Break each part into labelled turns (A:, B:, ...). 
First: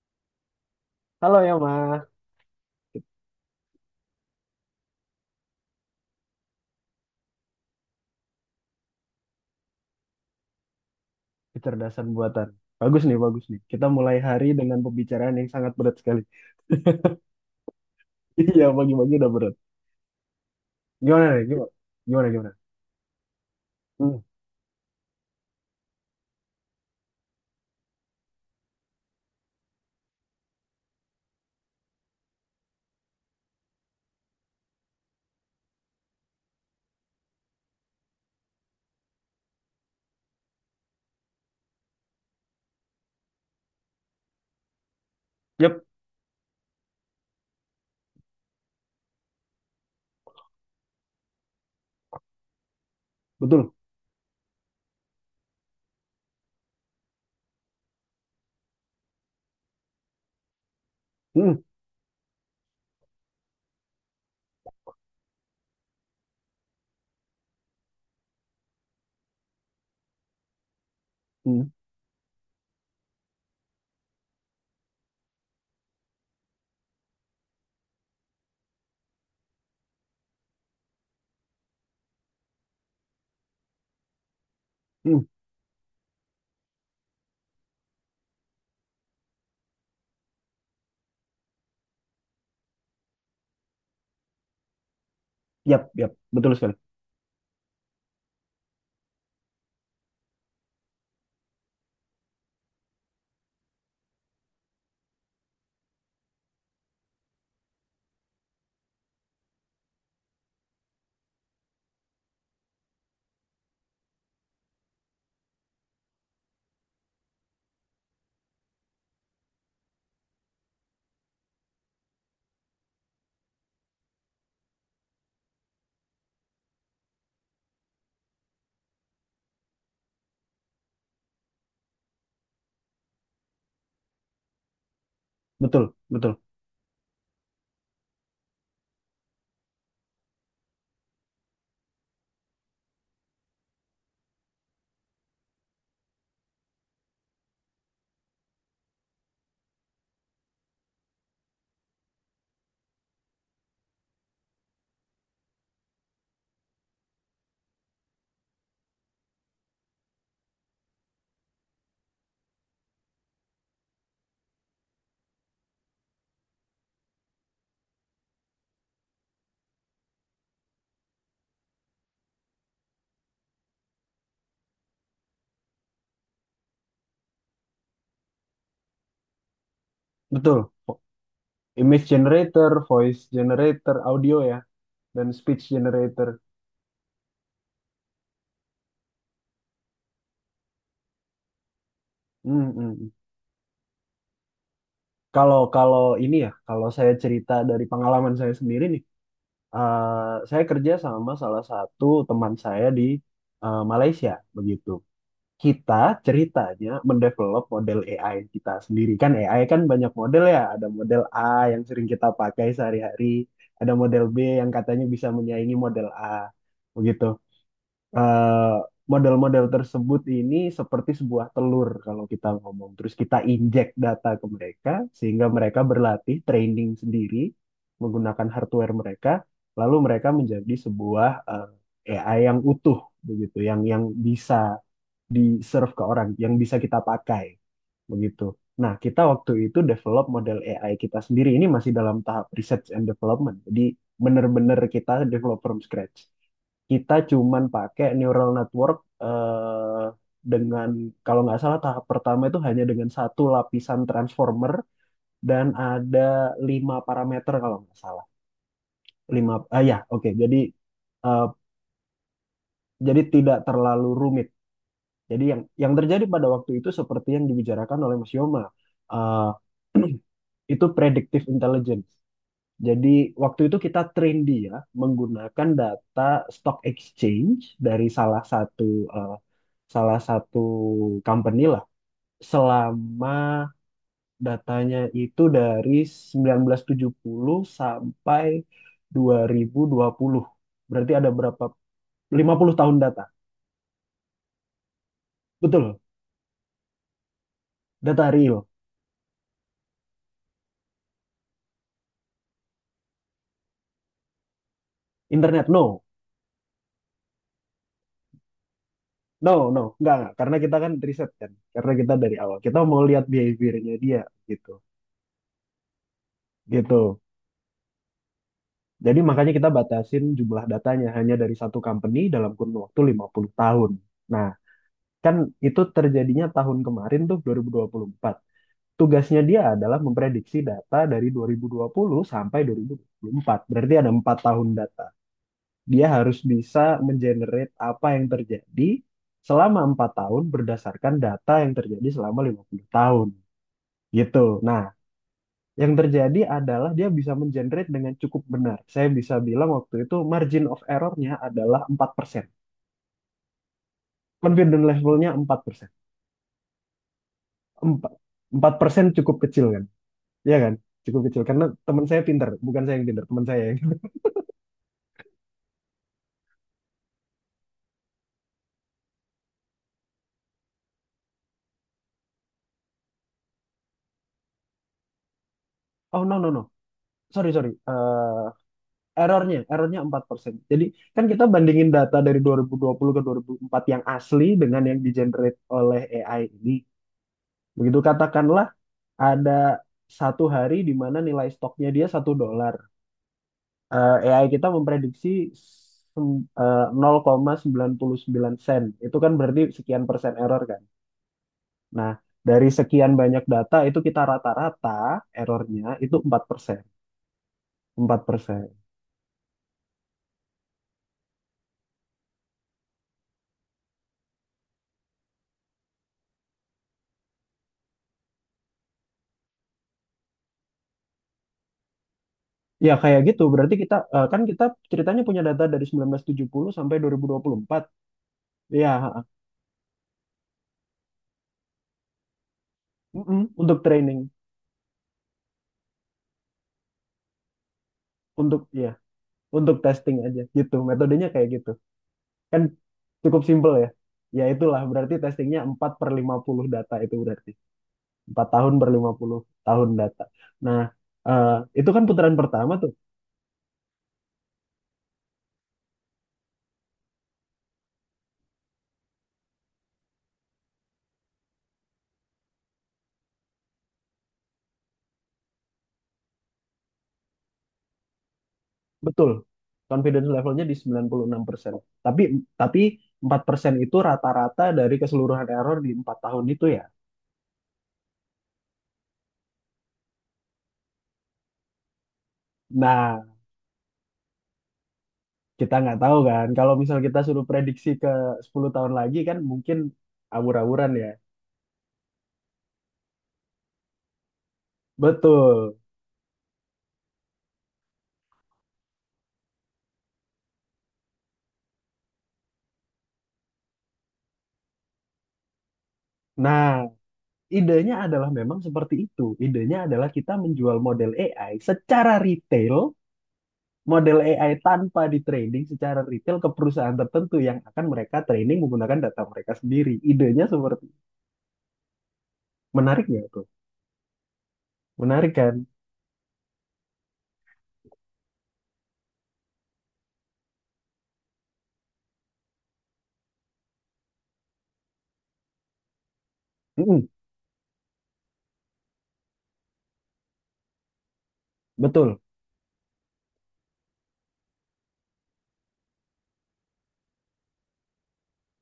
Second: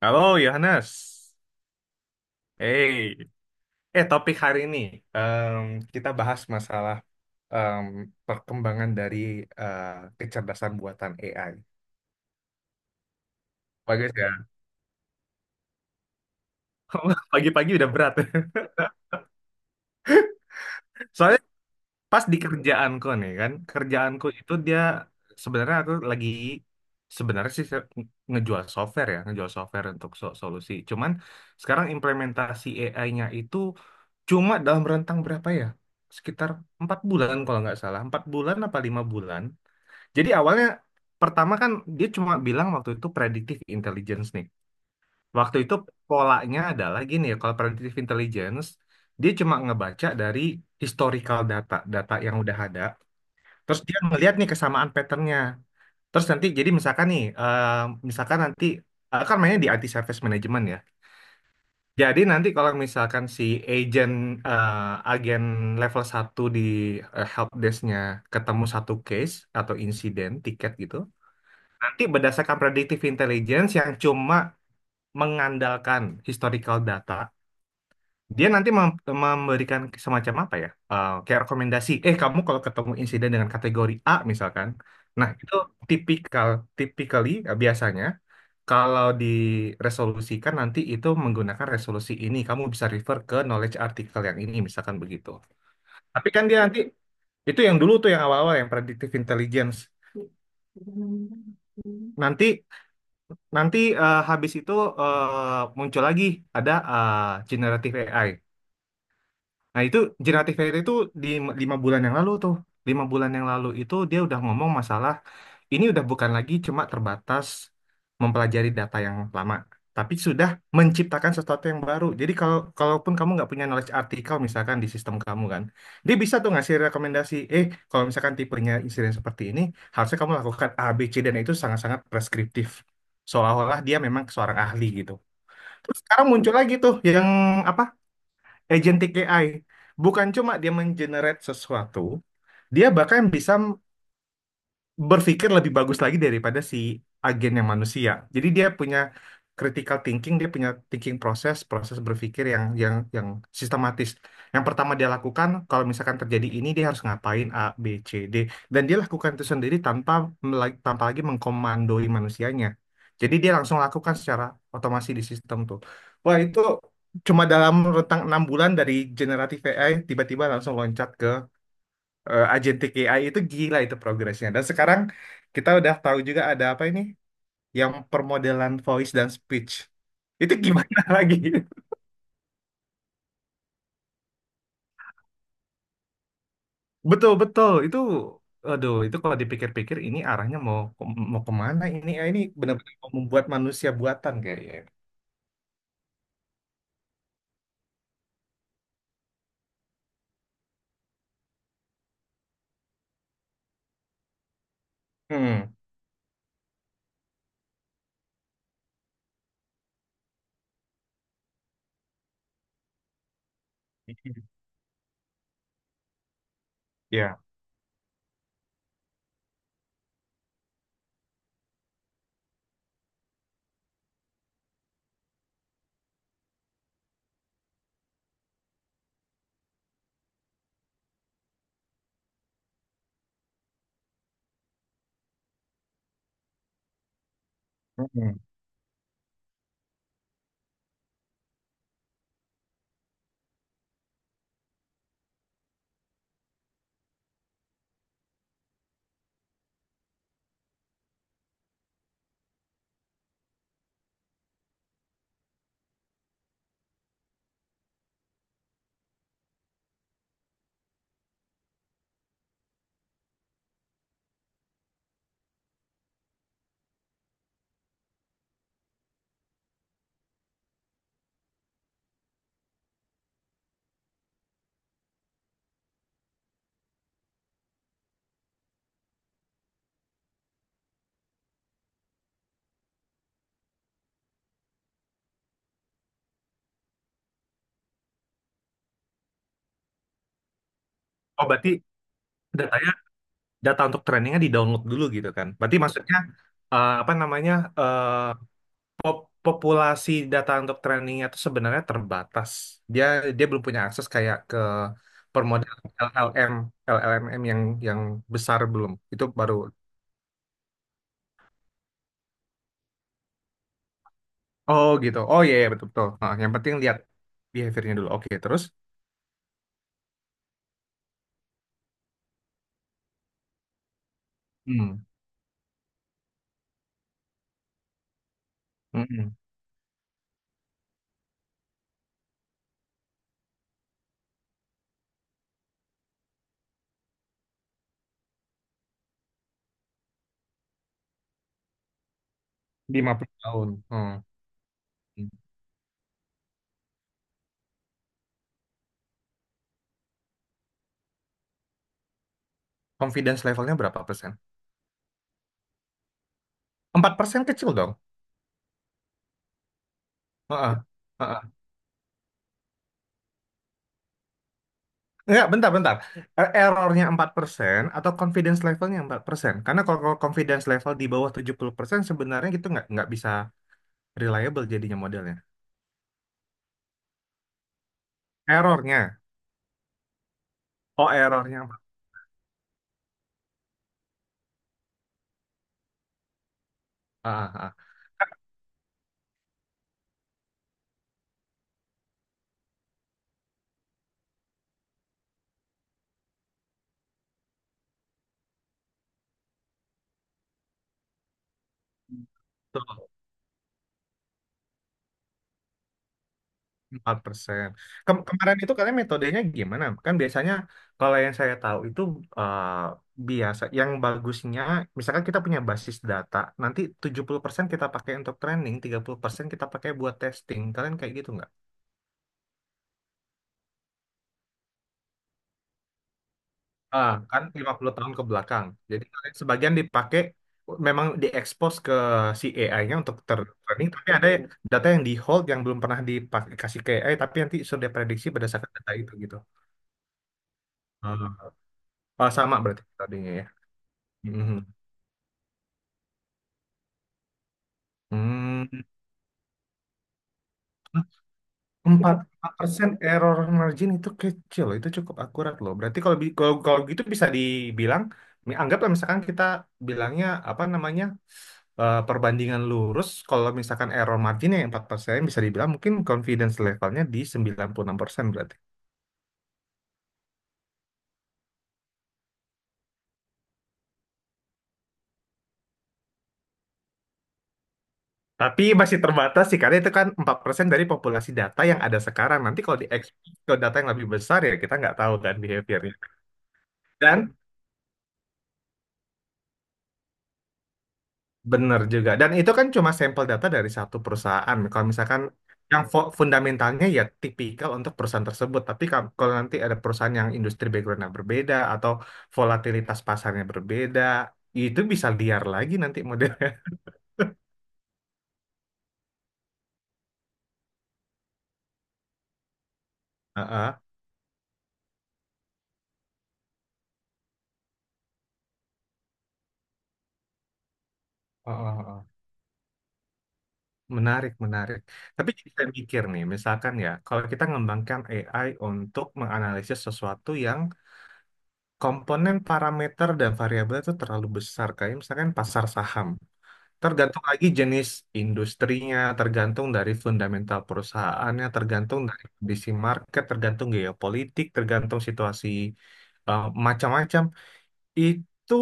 A: Halo Yohanes,
B: Halo ya, Ma.
A: hey, topik hari ini em, kita bahas masalah em, perkembangan dari eh, kecerdasan buatan AI.
B: Kecerdasan buatan. Bagus nih, bagus nih. Kita
A: Bagus
B: mulai hari
A: ya.
B: dengan pembicaraan yang sangat berat sekali.
A: Pagi-pagi udah berat.
B: Iya, pagi-pagi udah berat. Gimana
A: Soalnya
B: nih? Gimana?
A: pas
B: Gimana,
A: di
B: gimana?
A: kerjaanku nih kan,
B: Hmm.
A: kerjaanku itu dia sebenarnya aku lagi sebenarnya sih ngejual software ya, ngejual software untuk solusi. Cuman sekarang implementasi AI-nya itu cuma dalam rentang berapa ya? Sekitar empat bulan kalau nggak salah. Empat bulan apa lima bulan. Jadi awalnya pertama kan dia cuma bilang waktu itu predictive intelligence nih. Waktu itu
B: Yap,
A: polanya adalah gini ya, kalau predictive intelligence dia cuma ngebaca dari historical data, data yang udah ada.
B: betul.
A: Terus dia ngeliat nih kesamaan patternnya. Terus nanti jadi misalkan nih, misalkan nanti kan mainnya di IT service management ya.
B: Hmm.
A: Jadi nanti kalau misalkan si agent eh, agen level satu di helpdesk-nya ketemu satu case atau insiden tiket gitu,
B: Hmm.
A: nanti berdasarkan predictive intelligence yang cuma mengandalkan historical data, dia nanti memberikan semacam apa ya? Kayak rekomendasi, eh kamu kalau ketemu insiden dengan kategori A misalkan,
B: Hmm.
A: nah itu tipikal, typically biasanya kalau diresolusikan nanti itu menggunakan resolusi ini, kamu bisa refer ke knowledge artikel yang ini, misalkan begitu.
B: Yap, yap.
A: Tapi kan
B: Betul
A: dia
B: sekali.
A: nanti, itu yang dulu tuh yang awal-awal, yang predictive intelligence. Nanti, nanti habis itu muncul lagi, ada generative AI. Nah itu generatif AI itu di lima lima bulan yang lalu tuh. Lima bulan yang lalu itu dia udah ngomong masalah ini udah bukan lagi cuma terbatas mempelajari data yang lama, tapi sudah menciptakan sesuatu yang baru. Jadi kalau kalaupun kamu nggak punya knowledge artikel misalkan di sistem kamu kan, dia bisa tuh ngasih rekomendasi, eh kalau misalkan tipenya insiden seperti ini, harusnya kamu lakukan A, B, C dan itu sangat-sangat preskriptif. Seolah-olah dia memang seorang ahli gitu.
B: Betul,
A: Terus sekarang
B: betul,
A: muncul lagi tuh yang apa agentic AI bukan cuma dia mengenerate sesuatu, dia bahkan bisa berpikir lebih bagus lagi daripada si agen yang manusia. Jadi dia punya critical thinking, dia punya thinking proses, proses berpikir yang sistematis. Yang pertama dia lakukan, kalau misalkan terjadi ini dia harus ngapain A, B, C, D dan dia lakukan itu sendiri tanpa tanpa lagi mengkomandoi manusianya. Jadi dia langsung lakukan secara otomasi di sistem tuh. Wah, itu cuma dalam rentang enam bulan dari generative AI tiba-tiba langsung loncat agentic AI itu gila itu progresnya. Dan sekarang kita udah tahu juga ada apa ini yang permodelan voice dan speech. Itu
B: betul.
A: gimana
B: Vo-
A: lagi?
B: Image generator, voice generator, audio ya, dan speech generator.
A: Betul-betul itu aduh itu kalau dipikir-pikir ini arahnya mau mau kemana ini ya ini
B: Hmm. Hmm,
A: benar-benar
B: hmm.
A: mau membuat manusia buatan kayaknya.
B: Kalau kalau ini ya, kalau saya cerita dari pengalaman saya sendiri nih, eh, saya kerja sama salah satu teman saya di Malaysia, begitu.
A: Hmm.
B: Kita ceritanya mendevelop model AI kita sendiri. Kan AI kan banyak model ya, ada model A yang sering kita pakai sehari-hari, ada model B yang katanya bisa menyaingi model A, begitu.
A: Ya.
B: Eh, model-model tersebut ini seperti sebuah telur kalau kita ngomong. Terus kita injek data ke mereka sehingga mereka berlatih training sendiri menggunakan hardware mereka, lalu mereka menjadi sebuah AI yang utuh begitu, yang bisa di-serve ke orang, yang bisa kita pakai
A: Hmm.
B: begitu. Nah, kita waktu itu develop model AI kita sendiri ini masih dalam tahap research and development. Jadi benar-benar kita develop from scratch, kita cuman pakai neural network eh, dengan, kalau nggak salah, tahap pertama itu hanya dengan satu lapisan transformer dan ada lima parameter, kalau nggak salah lima. Ah, ya, oke. Jadi eh, jadi tidak terlalu rumit. Jadi yang terjadi pada waktu itu seperti yang dibicarakan oleh Mas Yoma, itu predictive intelligence. Jadi waktu itu kita train dia menggunakan data stock exchange dari eh, salah satu company lah, selama datanya itu dari 1970 sampai 2020. Berarti ada
A: Oh
B: berapa,
A: berarti
B: 50
A: datanya
B: tahun data.
A: data untuk trainingnya di download dulu gitu kan? Berarti
B: Betul.
A: maksudnya apa namanya eh,
B: Data real.
A: populasi data untuk trainingnya itu sebenarnya terbatas. Dia dia belum punya akses kayak ke
B: Internet
A: permodalan
B: no.
A: LLM, LLMM yang besar belum. Itu
B: No,
A: baru.
B: no, enggak, enggak. Karena kita kan riset kan. Karena kita dari awal, kita mau lihat behaviornya dia gitu.
A: Oh gitu. Oh iya iya, betul betul. Nah, yang penting lihat
B: Gitu.
A: behaviornya dulu. Oke terus.
B: Jadi makanya kita batasin jumlah datanya hanya dari satu company dalam kurun waktu 50 tahun. Nah,
A: Hmm.
B: kan itu terjadinya tahun kemarin tuh 2024.
A: Mm-mm.
B: Tugasnya dia adalah memprediksi data dari 2020 sampai 2024. Berarti ada 4 tahun data. Dia harus bisa mengenerate apa yang terjadi selama 4 tahun berdasarkan data yang terjadi selama 50 tahun.
A: 50 tahun. Hmm.
B: Gitu. Nah, yang terjadi adalah dia bisa mengenerate dengan cukup benar. Saya bisa bilang waktu itu margin of error-nya adalah 4%.
A: Confidence levelnya berapa persen?
B: Confidence level-nya 4%.
A: 4 persen kecil dong.
B: Empat persen cukup kecil kan? Iya kan?
A: Heeh.
B: Cukup kecil.
A: Heeh.
B: Karena teman saya pinter. Bukan saya yang pinter, teman saya yang...
A: Enggak, bentar, bentar. Errornya 4% atau confidence levelnya empat persen? Karena kalau kalau confidence level di bawah 70% sebenarnya gitu nggak bisa reliable jadinya modelnya.
B: Oh, no, no, no. Sorry, sorry. Eh
A: Errornya.
B: errornya, errornya 4%. Jadi
A: Oh,
B: kan kita
A: errornya.
B: bandingin data dari dua dua ribu dua puluh ke 2004 yang asli dengan yang di-generate oleh AI ini.
A: Ah, ah, ah.
B: Begitu katakanlah ada satu hari di mana nilai stoknya dia 1 dolar. AI kita memprediksi 0,99 sen. Itu kan berarti sekian persen error kan. Nah, dari sekian
A: Tuh,
B: banyak data itu kita rata-rata errornya itu 4%.
A: empat persen.
B: empat
A: Kemarin
B: persen.
A: itu kalian metodenya gimana? Kan biasanya kalau yang saya tahu itu eh, biasa. Yang bagusnya, misalkan kita punya basis data, nanti 70% kita pakai untuk training, 30% kita pakai buat testing. Kalian kayak gitu?
B: Ya kayak gitu, berarti kita, kan kita ceritanya punya data dari 1970 sampai
A: Ah, kan lima
B: 2024.
A: puluh tahun ke belakang.
B: Ya,
A: Jadi
B: ha-ha.
A: sebagian dipakai memang diekspos ke si AI-nya untuk
B: Mm-mm. Untuk
A: tertraining, tapi
B: training,
A: ada data yang di hold yang belum pernah dipakai kasih ke AI, tapi nanti sudah prediksi
B: untuk
A: berdasarkan
B: ya,
A: data itu gitu.
B: untuk testing aja gitu.
A: Ah.
B: Metodenya kayak gitu.
A: Oh, sama
B: Kan
A: berarti tadinya
B: cukup
A: ya.
B: simple ya. Ya
A: Mhm.
B: itulah berarti testingnya 4 per 50 data itu berarti. Empat
A: Hmm.
B: tahun per 50 tahun data. Nah,
A: Hmm.
B: eh, itu kan
A: Empat
B: putaran pertama
A: persen
B: tuh.
A: error margin itu kecil, loh. Itu cukup akurat loh. Berarti kalau kalau, kalau gitu bisa dibilang, anggaplah misalkan kita bilangnya apa namanya perbandingan lurus kalau misalkan error marginnya yang 4%, bisa dibilang mungkin confidence levelnya di 96% berarti.
B: Betul. Confidence levelnya di 96%. Tapi tapi 4% itu rata-rata dari keseluruhan error di 4 tahun itu ya.
A: Tapi masih terbatas sih karena itu kan 4% dari populasi data yang ada sekarang. Nanti kalau di
B: Nah,
A: expose ke data yang lebih besar ya kita nggak tahu kan
B: kita
A: behaviornya.
B: nggak tahu kan. Kalau misal kita
A: Dan
B: suruh prediksi ke 10 tahun lagi kan mungkin awur-awuran ya.
A: bener juga. Dan itu kan cuma sampel data dari satu perusahaan. Kalau misalkan
B: Betul.
A: yang fundamentalnya ya tipikal untuk perusahaan tersebut. Tapi kalau nanti ada perusahaan yang industri backgroundnya berbeda atau volatilitas pasarnya berbeda, itu bisa liar lagi nanti modelnya.
B: Nah, idenya adalah memang seperti itu. Idenya adalah kita menjual model AI secara retail,
A: Heeh.
B: model AI tanpa di training, secara retail ke perusahaan tertentu yang akan mereka training menggunakan data mereka sendiri. Idenya seperti,
A: Heeh, heeh.
B: menarik nggak tuh?
A: Menarik, menarik. Tapi
B: Menarik
A: jadi
B: kan?
A: saya mikir nih, misalkan ya, kalau kita mengembangkan AI untuk menganalisis sesuatu yang komponen parameter dan variabel itu terlalu besar, kayak misalkan pasar saham.
B: Mm-mm,
A: Tergantung lagi jenis industrinya, tergantung dari fundamental perusahaannya, tergantung
B: betul.
A: dari kondisi market, tergantung geopolitik, tergantung situasi macam-macam. Itu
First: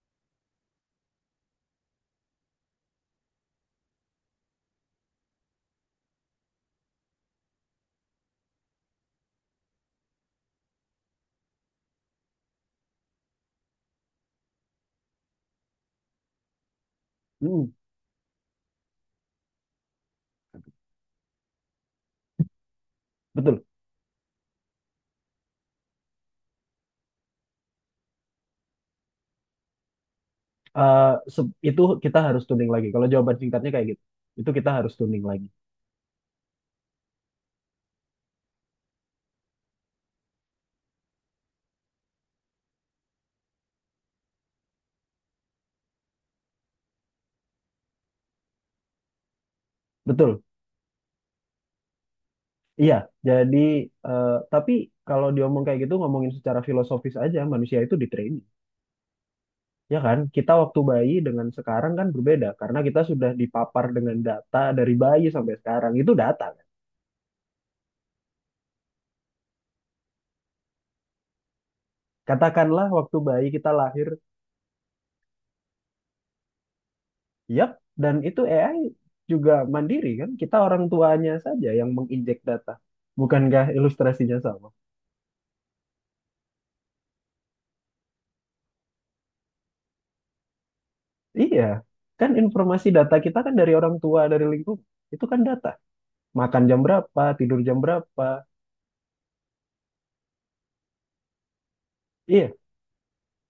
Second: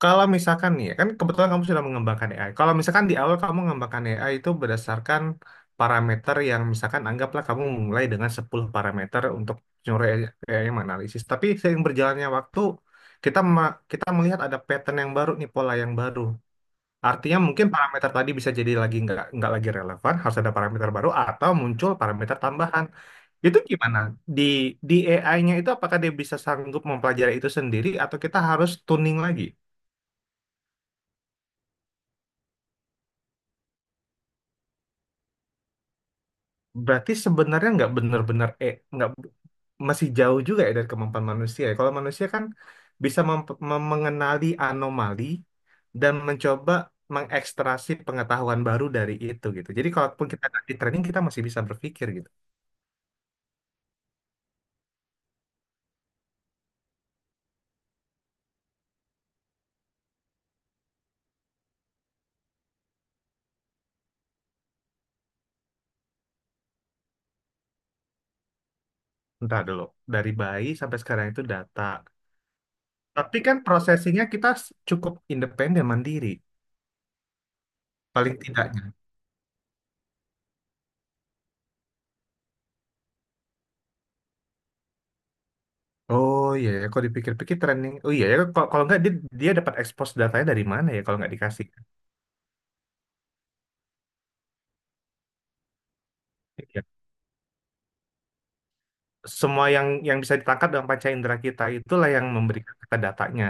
A: kalau misalkan nih, ya, kan kebetulan kamu sudah mengembangkan AI. Kalau misalkan di awal kamu mengembangkan AI itu berdasarkan parameter yang misalkan anggaplah kamu mulai dengan 10 parameter untuk nyuruh AI yang menganalisis. Tapi seiring berjalannya waktu, kita melihat ada pattern yang baru nih, pola yang baru. Artinya mungkin
B: Mm-mm,
A: parameter tadi bisa jadi lagi nggak lagi relevan, harus ada parameter baru atau muncul parameter tambahan. Itu
B: betul.
A: gimana? Di di AI-nya itu apakah dia bisa sanggup mempelajari itu sendiri atau kita harus tuning lagi?
B: Itu kita harus tuning lagi. Kalau jawaban singkatnya kayak gitu, itu kita harus tuning lagi.
A: Berarti sebenarnya nggak benar-benar nggak masih jauh juga ya dari kemampuan manusia. Ya. Kalau manusia kan bisa mengenali anomali dan mencoba mengekstrasi pengetahuan baru dari itu gitu. Jadi kalaupun
B: Betul.
A: kita di training kita masih bisa berpikir gitu.
B: Iya. Jadi, tapi kalau diomong kayak gitu, ngomongin secara filosofis aja, manusia itu di training. Ya kan, kita waktu bayi dengan sekarang kan berbeda karena kita sudah dipapar dengan data dari bayi sampai sekarang itu data, kan?
A: Entah dulu, dari bayi sampai sekarang itu data.
B: Katakanlah waktu
A: Tapi
B: bayi
A: kan
B: kita lahir,
A: prosesinya kita cukup independen, mandiri.
B: yap, dan
A: Paling
B: itu AI
A: tidaknya.
B: juga mandiri kan? Kita orang tuanya saja yang menginjek data. Bukankah ilustrasinya sama?
A: Oh iya, ya, kalau dipikir-pikir training. Oh iya, ya, kalau nggak dia, dia dapat expose datanya dari mana ya kalau nggak
B: Iya,
A: dikasih.
B: kan informasi data kita kan dari orang tua, dari lingkungan. Itu kan data. Makan jam
A: Iya.
B: berapa, tidur jam berapa.
A: Semua yang bisa ditangkap dalam panca indera kita itulah yang
B: Iya,
A: memberikan kita datanya.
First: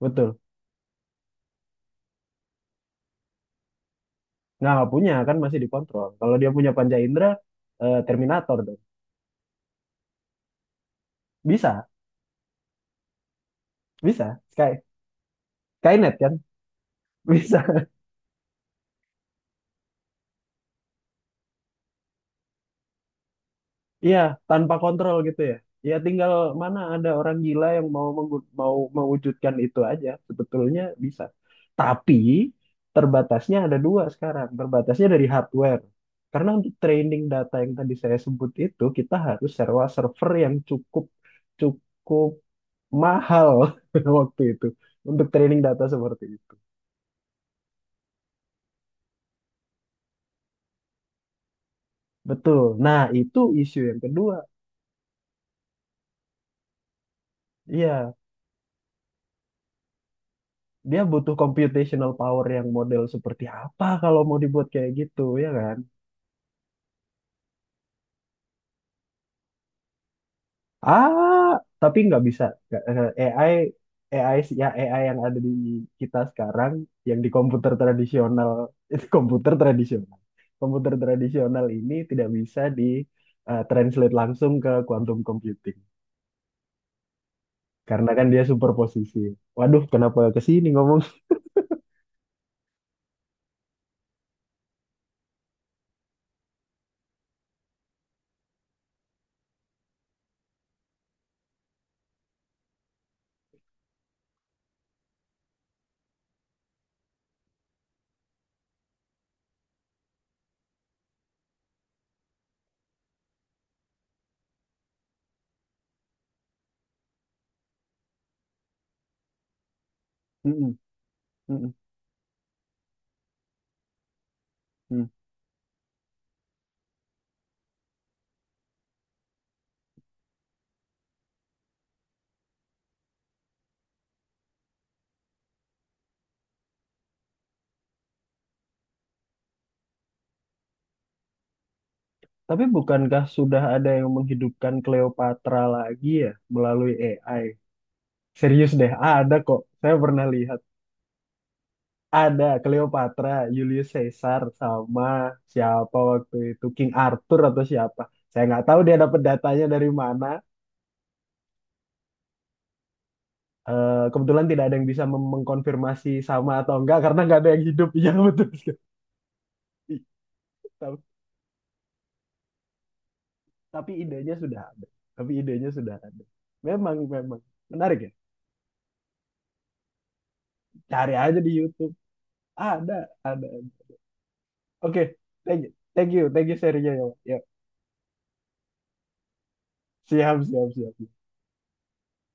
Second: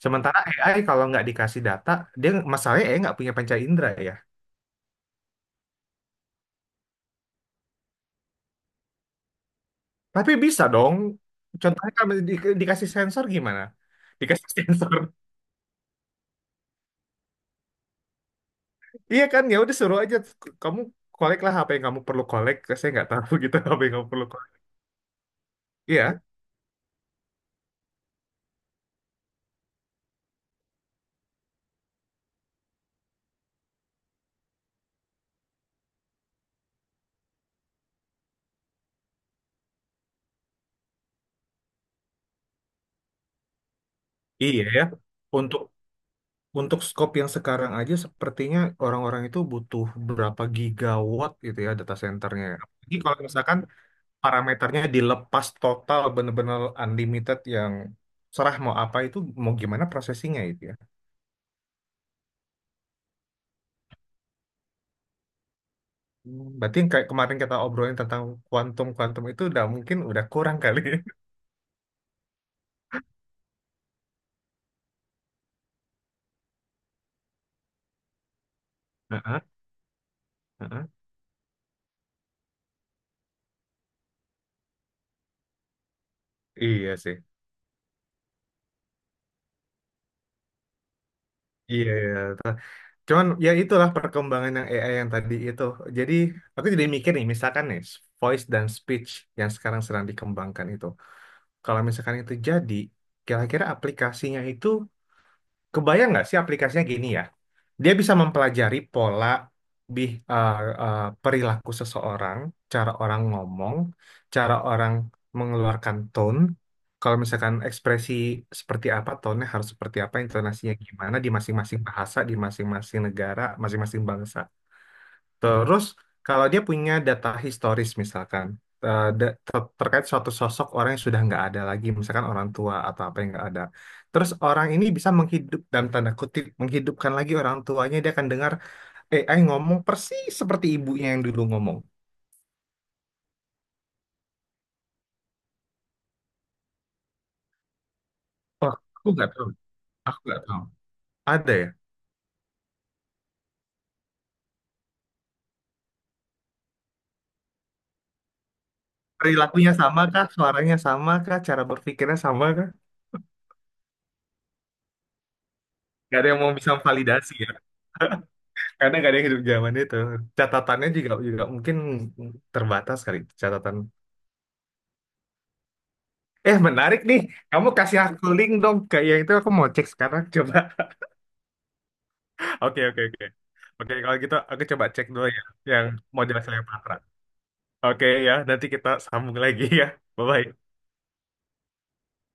B: betul.
A: Sementara AI kalau nggak dikasih data, dia masalahnya AI nggak punya panca indera ya.
B: Nah, nggak punya kan masih dikontrol. Kalau dia punya panca indera, Terminator dong.
A: Tapi bisa dong.
B: Bisa,
A: Contohnya kalau dikasih sensor gimana?
B: bisa.
A: Dikasih
B: Sky,
A: sensor.
B: Skynet kan? Bisa.
A: Iya kan ya udah suruh aja kamu kolek lah apa yang kamu perlu kolek saya nggak tahu gitu apa yang kamu
B: Iya,
A: perlu kolek
B: tanpa kontrol gitu ya. Ya
A: iya
B: tinggal mana ada orang gila yang mau mewujudkan itu aja. Sebetulnya bisa. Tapi terbatasnya ada dua sekarang. Terbatasnya dari hardware. Karena untuk training data yang tadi saya sebut itu kita harus sewa server yang cukup cukup mahal waktu
A: iya
B: itu,
A: ya.
B: untuk training
A: untuk
B: data seperti itu.
A: untuk scope yang sekarang aja sepertinya orang-orang itu butuh berapa gigawatt gitu ya data centernya.
B: Betul.
A: Apalagi
B: Nah,
A: kalau
B: itu
A: misalkan
B: isu yang kedua.
A: parameternya dilepas total bener-bener unlimited yang
B: Iya,
A: serah mau apa itu mau gimana prosesinya itu ya.
B: dia butuh computational power yang model seperti apa kalau mau dibuat kayak gitu ya kan.
A: Hmm, berarti yang kayak kemarin kita obrolin tentang kuantum kuantum itu udah mungkin udah kurang kali.
B: Ah, tapi nggak bisa. Nggak, AI AI sih- ya AI yang ada di kita sekarang, yang di komputer tradisional. Itu
A: Heeh,
B: komputer tradisional.
A: heeh.
B: Komputer tradisional ini tidak bisa di translate langsung ke quantum computing
A: Iya sih.
B: karena kan dia superposisi. Waduh, kenapa ke sini ngomong.
A: Iya, iya. Cuman ya itulah perkembangan yang AI yang tadi itu. Jadi aku jadi mikir nih, misalkan nih voice dan speech yang sekarang sedang dikembangkan itu. Kalau misalkan itu jadi, kira-kira aplikasinya itu kebayang nggak sih aplikasinya gini ya? Dia bisa mempelajari pola bih, eh, eh, perilaku seseorang, cara orang ngomong, cara orang mengeluarkan tone. Kalau misalkan ekspresi seperti apa, tone harus seperti apa, intonasinya
B: Mm-mm,
A: gimana di
B: mm-mm,
A: masing-masing bahasa, di masing-masing negara, masing-masing bangsa.
B: mm.
A: Terus kalau dia punya data historis misalkan terkait suatu sosok orang yang sudah nggak ada lagi, misalkan orang tua atau apa yang nggak ada. Terus orang ini bisa menghidup dalam tanda kutip menghidupkan lagi orang tuanya, dia akan dengar AI ngomong persis seperti ibunya yang dulu ngomong.
B: Tapi bukankah sudah ada yang menghidupkan Cleopatra lagi ya melalui AI? Serius
A: Oh,
B: deh,
A: aku nggak
B: ada
A: tahu,
B: kok. Saya
A: aku
B: pernah
A: nggak
B: lihat.
A: tahu. Ada ya?
B: Ada Cleopatra, Julius Caesar, sama siapa waktu itu, King Arthur atau siapa. Saya nggak tahu dia dapat datanya
A: Perilakunya
B: dari
A: sama
B: mana.
A: kah? Suaranya sama kah? Cara berpikirnya sama kah?
B: Kebetulan tidak ada yang bisa mengkonfirmasi
A: Gak ada yang
B: sama
A: mau bisa
B: atau enggak karena
A: validasi
B: nggak ada
A: ya,
B: yang hidup. Ya betul sekali.
A: karena gak ada yang hidup zaman itu. Catatannya
B: Tapi,
A: juga juga mungkin terbatas kali catatan.
B: tapi idenya sudah ada. Tapi idenya sudah ada.
A: Eh, menarik
B: Memang,
A: nih.
B: memang.
A: Kamu
B: Menarik
A: kasih
B: ya?
A: aku link dong ke yang itu aku mau cek sekarang. Coba.
B: Cari aja di YouTube.
A: Oke,
B: Ada,
A: oke, oke.
B: ada.
A: Oke, kalau gitu aku coba
B: Oke,
A: cek dulu ya
B: thank you,
A: yang
B: thank you,
A: model
B: thank you serinya
A: Cleopatra.
B: ya. Pak. Ya,
A: Oke ya, nanti kita sambung lagi ya.
B: siap, siap,
A: Bye-bye.
B: siap.